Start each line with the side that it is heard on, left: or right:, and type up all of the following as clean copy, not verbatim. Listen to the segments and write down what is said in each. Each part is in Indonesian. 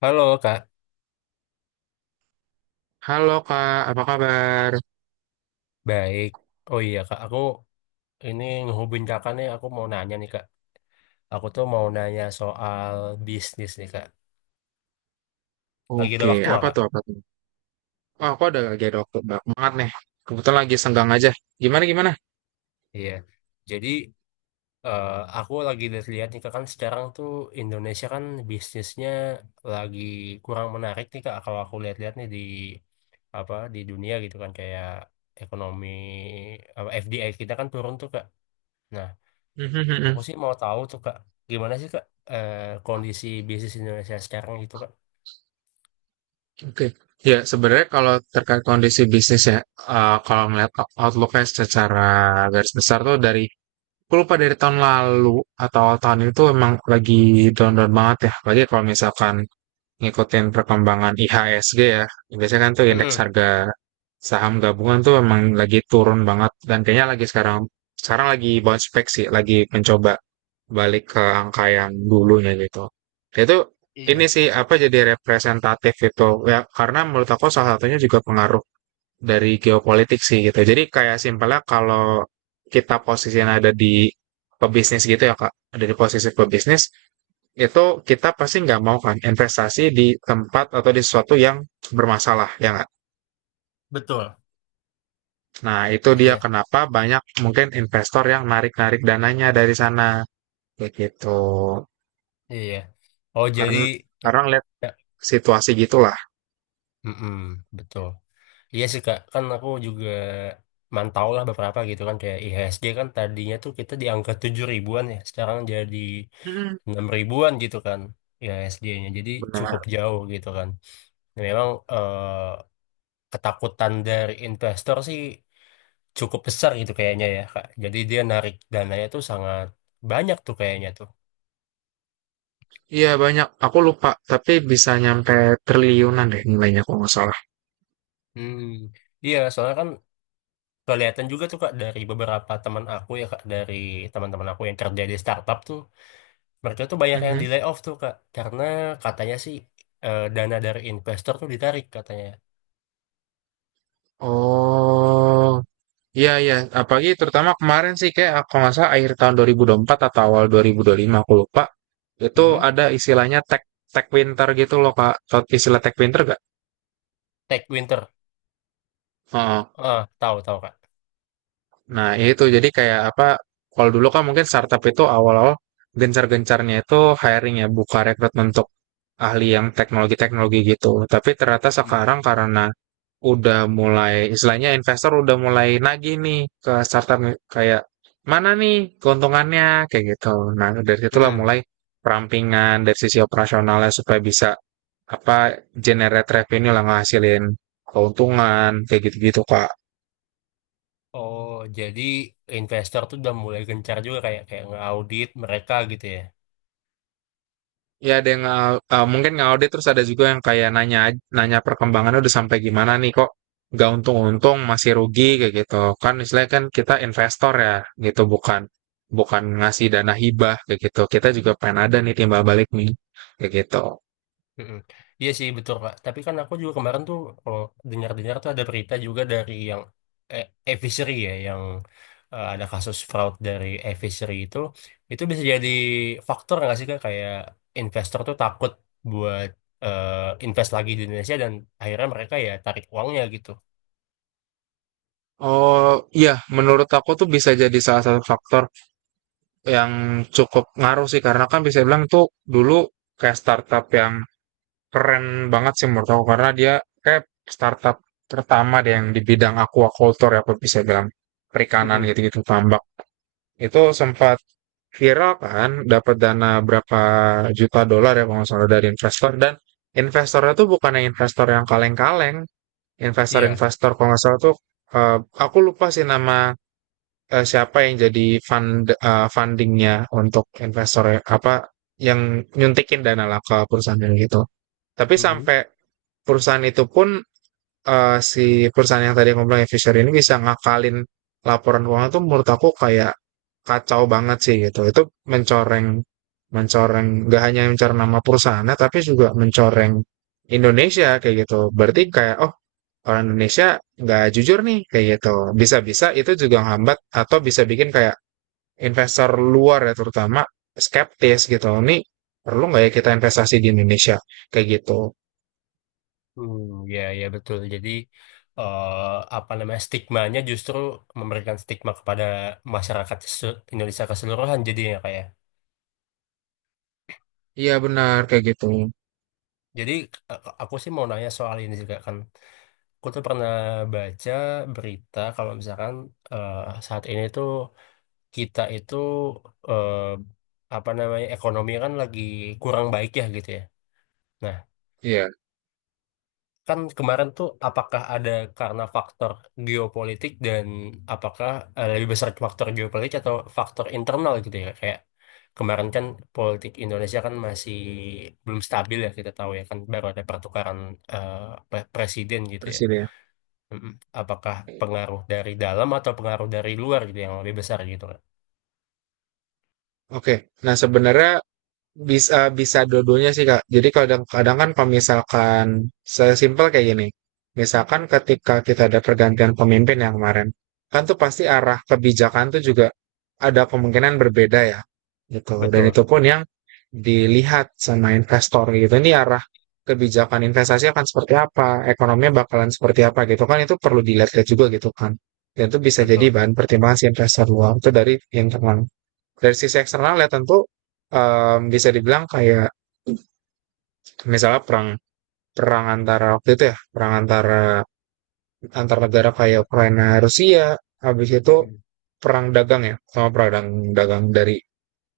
left: Halo Kak,
right: Halo Kak, apa kabar?
left: baik. Oh iya Kak, aku ini ngehubungin Kakak nih, aku mau nanya nih Kak. Aku tuh mau nanya soal bisnis nih Kak. Lagi ada
right: Oke,
left: waktu nggak
right: apa
left: Kak?
right: tuh apa tuh? Wah, aku ada waktu banyak banget nih. Kebetulan lagi senggang aja. Gimana gimana?
left: Iya. Jadi eh, aku lagi lihat nih Kak, kan sekarang tuh Indonesia kan bisnisnya lagi kurang menarik nih Kak. Kalau aku lihat-lihat nih di apa di dunia gitu kan kayak ekonomi apa, FDI kita kan turun tuh Kak. Nah,
right: Mhm, mhm.
left: aku sih mau tahu tuh Kak, gimana sih Kak eh, kondisi bisnis Indonesia sekarang gitu Kak?
right: Oke. Ya, sebenarnya kalau terkait kondisi bisnis ya, kalau ngeliat outlook-nya secara garis besar tuh dari, aku lupa dari tahun lalu atau tahun itu emang lagi down-down banget ya. Lagi kalau misalkan ngikutin perkembangan IHSG ya. Biasanya kan tuh indeks
left: Mm-mm.
right: harga saham gabungan tuh emang lagi turun banget dan kayaknya lagi sekarang sekarang lagi bounce back sih, lagi mencoba balik ke angka yang dulunya gitu. Itu ini
left: Iya,
right: sih apa jadi representatif itu ya karena menurut aku salah satunya juga pengaruh dari geopolitik sih gitu. Jadi kayak simpelnya kalau kita posisinya ada di pebisnis gitu ya Kak, ada di posisi pebisnis itu kita pasti nggak mau kan investasi di tempat atau di sesuatu yang bermasalah ya nggak?
left: betul.
right: Nah itu dia
left: Iya,
right: kenapa banyak mungkin investor yang narik-narik dananya dari sana kayak gitu
left: iya. Oh jadi
right: karena
left: ya,
right: karena lihat
left: ya,
right: situasi gitulah.
left: mm-mm, betul. Iya sih Kak, kan aku juga mantau lah beberapa gitu kan kayak IHSG kan tadinya tuh kita di angka 7 ribuan ya, sekarang jadi
right: Mm-mm.
left: 6 ribuan gitu kan IHSG-nya. Jadi
right: Benar.
left: cukup jauh gitu kan. Dan memang ketakutan dari investor sih cukup besar gitu kayaknya ya Kak. Jadi dia narik dananya tuh sangat banyak tuh kayaknya tuh.
right: Iya banyak. Aku lupa, tapi bisa nyampe triliunan deh nilainya kalau nggak salah.
left: Hmm. Iya, soalnya kan kelihatan juga tuh kak dari beberapa teman aku ya kak dari teman-teman aku yang kerja di startup tuh mereka tuh banyak yang di
right: Mhm.
left: layoff tuh kak karena katanya sih dana dari investor tuh ditarik katanya.
right: Oh, iya iya. Apalagi terutama kemarin sih kayak aku nggak salah akhir tahun 2024 atau awal 2025 aku lupa. Itu
left: Mm-mm.
right: ada istilahnya tech tech winter gitu loh Kak. Tau Istilah tech winter gak?
left: Tech Winter,
right: Oh,
left: ah tahu tahu kak.
right: nah, itu jadi kayak apa? Kalau dulu kan mungkin startup itu awal-awal gencar-gencarnya itu hiring ya, buka rekrutmen untuk ahli yang teknologi-teknologi gitu. Tapi ternyata
left: Hmm.
right: sekarang karena udah mulai istilahnya investor udah mulai nagih nih ke startup kayak mana nih keuntungannya kayak gitu. Nah, dari situlah
left: Mm-mm.
right: mulai perampingan dari sisi operasionalnya supaya bisa apa generate revenue lah ngasilin keuntungan kayak gitu-gitu kak
left: Oh jadi investor tuh udah mulai gencar juga kayak kayak ngaudit mereka gitu ya.
right: ya ada yang mungkin ngaudit terus ada juga yang kayak nanya nanya perkembangannya udah sampai gimana nih kok nggak untung-untung masih rugi kayak gitu kan istilahnya kan kita investor ya gitu bukan bukan ngasih dana hibah kayak gitu kita juga pengen ada nih timbal balik nih kayak gitu
left: Mm-mm. Iya sih betul Kak. Tapi kan aku juga kemarin tuh kalau dengar-dengar tuh ada berita juga dari yang eh, e-fishery ya, yang ada kasus fraud dari e-fishery itu bisa jadi faktor nggak sih Kak? Kayak investor tuh takut buat invest lagi di Indonesia dan akhirnya mereka ya tarik uangnya gitu.
right: oh iya menurut aku tuh bisa jadi salah satu faktor yang cukup ngaruh sih karena kan bisa bilang tuh dulu kayak startup yang keren banget sih menurut aku karena dia kayak startup pertama deh yang di bidang aquaculture ya aku bisa bilang perikanan
left: Mm-mm.
right: gitu-gitu tambak itu sempat viral kan dapat dana berapa juta dolar ya kalau nggak salah dari investor dan investornya tuh bukan yang investor yang kaleng-kaleng
left: Iya.
right: investor-investor kalau nggak salah tuh eh, aku lupa sih nama siapa yang jadi fundingnya untuk investor ya, apa yang nyuntikin dana lah ke perusahaan yang gitu tapi
left: Mm-mm.
right: sampai perusahaan itu pun si perusahaan yang tadi aku bilang Fisher ini bisa ngakalin laporan keuangan tuh menurut aku kayak kacau banget sih gitu. Itu mencoreng mencoreng gak hanya mencoreng nama perusahaannya tapi juga mencoreng Indonesia kayak gitu. Berarti kayak oh orang Indonesia nggak jujur nih kayak gitu. Bisa-bisa itu juga hambat atau bisa bikin kayak investor luar ya terutama skeptis gitu. Ini perlu nggak ya kita investasi di Indonesia kayak gitu.
left: Hmm, ya, ya betul. Jadi eh, apa namanya stigmanya justru memberikan stigma kepada masyarakat Indonesia keseluruhan jadinya kayak.
right: Iya benar kayak gitu.
left: Jadi aku sih mau nanya soal ini juga kan. Aku tuh pernah baca berita kalau misalkan eh, saat ini tuh kita itu eh, apa namanya ekonomi kan lagi kurang baik ya gitu ya. Nah,
right: Iya,
left: kan kemarin tuh apakah ada karena faktor geopolitik dan apakah lebih besar faktor geopolitik atau faktor internal gitu ya kayak kemarin kan politik Indonesia kan masih belum stabil ya kita tahu ya kan baru ada pertukaran eh, presiden gitu ya.
right: presiden.
left: Mm-mm. Apakah pengaruh dari dalam atau pengaruh dari luar gitu yang lebih besar gitu kan?
right: Oke, nah sebenarnya bisa bisa dua-duanya sih Kak. Jadi kadang-kadang kan kalau misalkan sesimpel kayak gini, misalkan ketika kita ada pergantian pemimpin yang kemarin, kan tuh pasti arah kebijakan tuh juga ada kemungkinan berbeda ya, gitu. Dan
left: Betul,
right: itu pun yang dilihat sama investor gitu, ini arah kebijakan investasi akan seperti apa, ekonominya bakalan seperti apa gitu kan, itu perlu dilihat juga gitu kan. Dan itu bisa jadi
left: betul.
right: bahan pertimbangan si investor luar, itu dari internal dari sisi eksternal ya tentu bisa dibilang kayak misalnya perang perang antara waktu itu ya perang antar negara kayak Ukraina Rusia habis itu
left: Mm-mm.
right: perang dagang ya sama perang dagang dari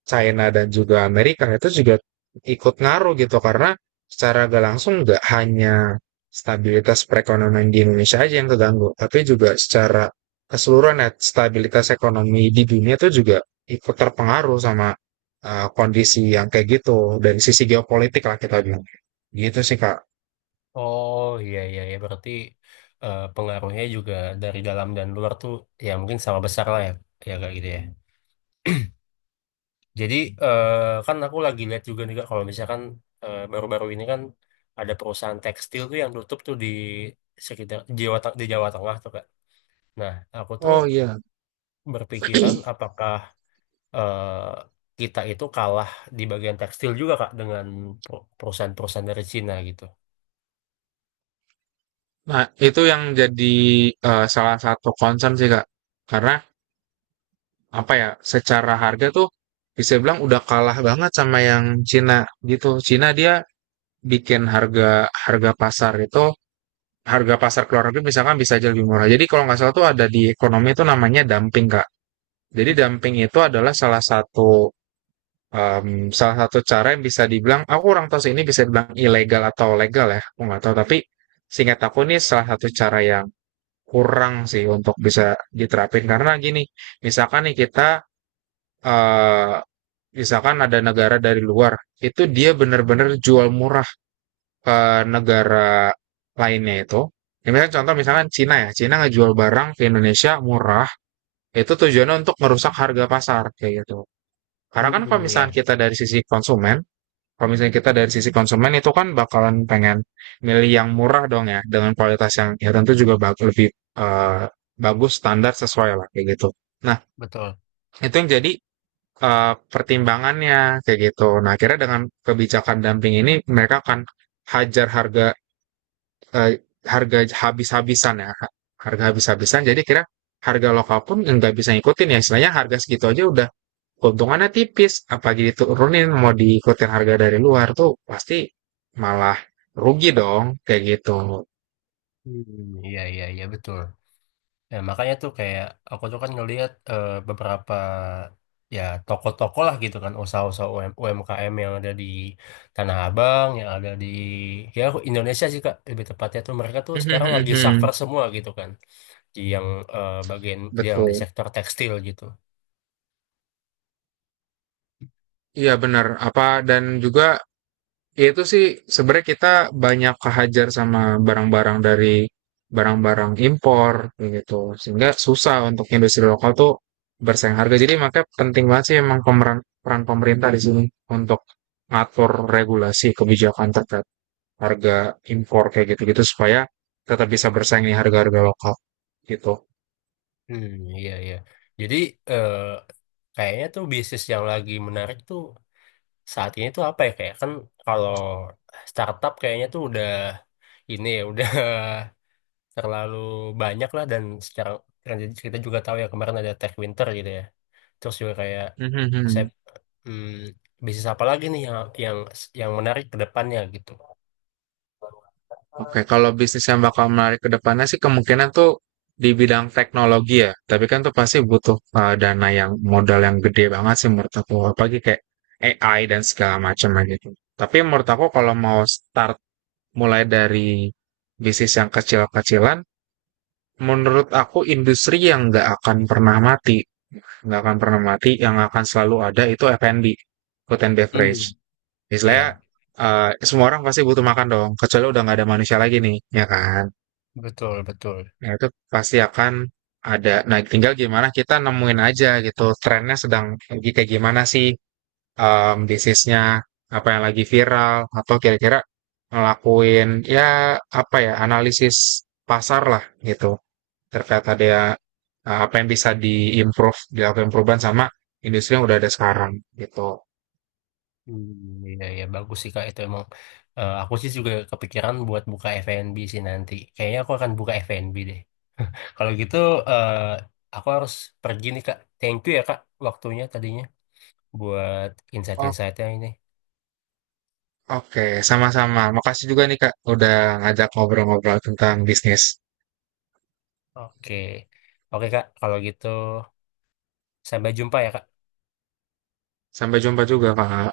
right: China dan juga Amerika itu juga ikut ngaruh gitu karena secara gak langsung nggak hanya stabilitas perekonomian di Indonesia aja yang terganggu, tapi juga secara keseluruhan ya, stabilitas ekonomi di dunia itu juga ikut terpengaruh sama kondisi yang kayak gitu dari sisi geopolitik lah kita bilang. Gitu sih Kak.
left: Oh iya iya ya berarti pengaruhnya juga dari dalam dan luar tuh ya mungkin sama besar lah ya ya kayak gitu ya. Jadi kan aku lagi lihat juga nih Kak, kalau misalkan baru-baru ini kan ada perusahaan tekstil tuh yang tutup tuh di sekitar di Jawa Tengah tuh Kak. Nah aku tuh
right: Oh iya,
left: berpikiran apakah eh, kita itu kalah di bagian tekstil juga Kak dengan perusahaan-perusahaan dari Cina gitu.
right: nah itu yang jadi salah satu concern sih Kak. Karena apa ya secara harga tuh bisa bilang udah kalah banget sama yang Cina gitu. Cina dia bikin harga harga pasar itu harga pasar keluar negeri misalkan bisa aja lebih murah. Jadi kalau nggak salah tuh ada di ekonomi itu namanya dumping kak. Jadi dumping itu adalah salah satu em, salah satu cara yang bisa dibilang aku kurang tahu sih ini bisa dibilang ilegal atau legal ya aku nggak tahu tapi singkat aku ini salah satu cara yang kurang sih untuk bisa diterapin karena gini misalkan nih kita eh, misalkan ada negara dari luar, itu dia benar-benar jual murah ke negara lainnya itu. Ya, misalnya contoh misalkan Cina ya, Cina ngejual barang ke Indonesia murah, itu tujuannya untuk merusak harga pasar kayak gitu. Karena kan kalau
left: Hmm,
right: misalkan
left: ya,
right: kita dari sisi konsumen, kalau misalnya kita dari sisi konsumen itu kan bakalan pengen milih yang murah dong ya, dengan kualitas yang ya tentu juga lebih eh, bagus standar sesuai lah kayak gitu. Nah,
left: betul.
right: itu yang jadi pertimbangannya kayak gitu. Nah, akhirnya dengan kebijakan dumping ini mereka akan hajar harga eh, harga habis-habisan ya, harga habis-habisan. Jadi kira harga lokal pun nggak bisa ngikutin ya. Istilahnya harga segitu aja udah keuntungannya tipis. Apalagi diturunin mau diikutin harga dari luar tuh pasti malah rugi dong kayak gitu.
left: Hmm, iya iya iya betul. Ya, makanya tuh kayak aku tuh kan ngelihat beberapa ya toko-toko lah gitu kan usaha-usaha UMKM yang ada di Tanah Abang, yang ada di ya Indonesia sih Kak lebih tepatnya tuh mereka tuh sekarang lagi suffer semua gitu kan di yang bagian yang di
right: Betul.
left: sektor tekstil gitu.
right: Iya benar. Apa dan juga ya, itu sih sebenarnya kita banyak kehajar sama barang-barang dari barang-barang impor kayak gitu sehingga susah untuk industri lokal tuh bersaing harga jadi makanya penting banget sih emang peran pemerintah di sini untuk ngatur regulasi kebijakan terkait harga impor kayak gitu-gitu supaya tetap bisa bersaing di harga-harga lokal gitu.
left: Hmm, iya iya. Jadi eh, kayaknya tuh bisnis yang lagi menarik tuh saat ini tuh apa ya kayak kan kalau startup kayaknya tuh udah ini ya udah terlalu banyak lah dan sekarang kan jadi kita juga tahu ya kemarin ada Tech Winter gitu ya. Terus juga kayak saya hmm, bisnis apa lagi nih yang yang menarik ke depannya gitu.
right: Oke, kalau bisnis yang bakal menarik ke depannya sih kemungkinan tuh di bidang teknologi ya. Tapi kan tuh pasti butuh dana yang modal yang gede banget sih menurut aku. Apalagi kayak AI dan segala macamnya gitu. Tapi menurut aku kalau mau mulai dari bisnis yang kecil-kecilan, menurut aku industri yang nggak akan pernah mati, nggak akan pernah mati, yang akan selalu ada itu F&B, food and
left: Hmm,
right: beverage. Istilahnya
left: iya
right: semua orang pasti butuh makan dong, kecuali udah nggak ada manusia lagi nih, ya kan?
left: betul betul.
right: Nah, itu pasti akan ada. Nah, tinggal gimana kita nemuin aja gitu trennya sedang lagi kayak gimana sih disease-nya, apa yang lagi viral atau kira-kira ngelakuin ya apa ya analisis pasar lah gitu terkait ada ya, apa yang bisa diimprove, dilakukan perubahan sama industri yang udah ada sekarang gitu.
left: Hmm, Iya, iya bagus sih Kak itu emang. Aku sih juga kepikiran buat buka F&B sih nanti. Kayaknya aku akan buka F&B deh. Kalau gitu eh aku harus pergi nih Kak. Thank you ya Kak waktunya tadinya buat
right: Oh,
left: insight-insightnya ini.
right: oke, sama-sama. Makasih juga nih Kak udah ngajak ngobrol-ngobrol tentang bisnis.
left: Oke. Oke Kak, kalau gitu sampai jumpa ya Kak.
right: Sampai jumpa juga Kak.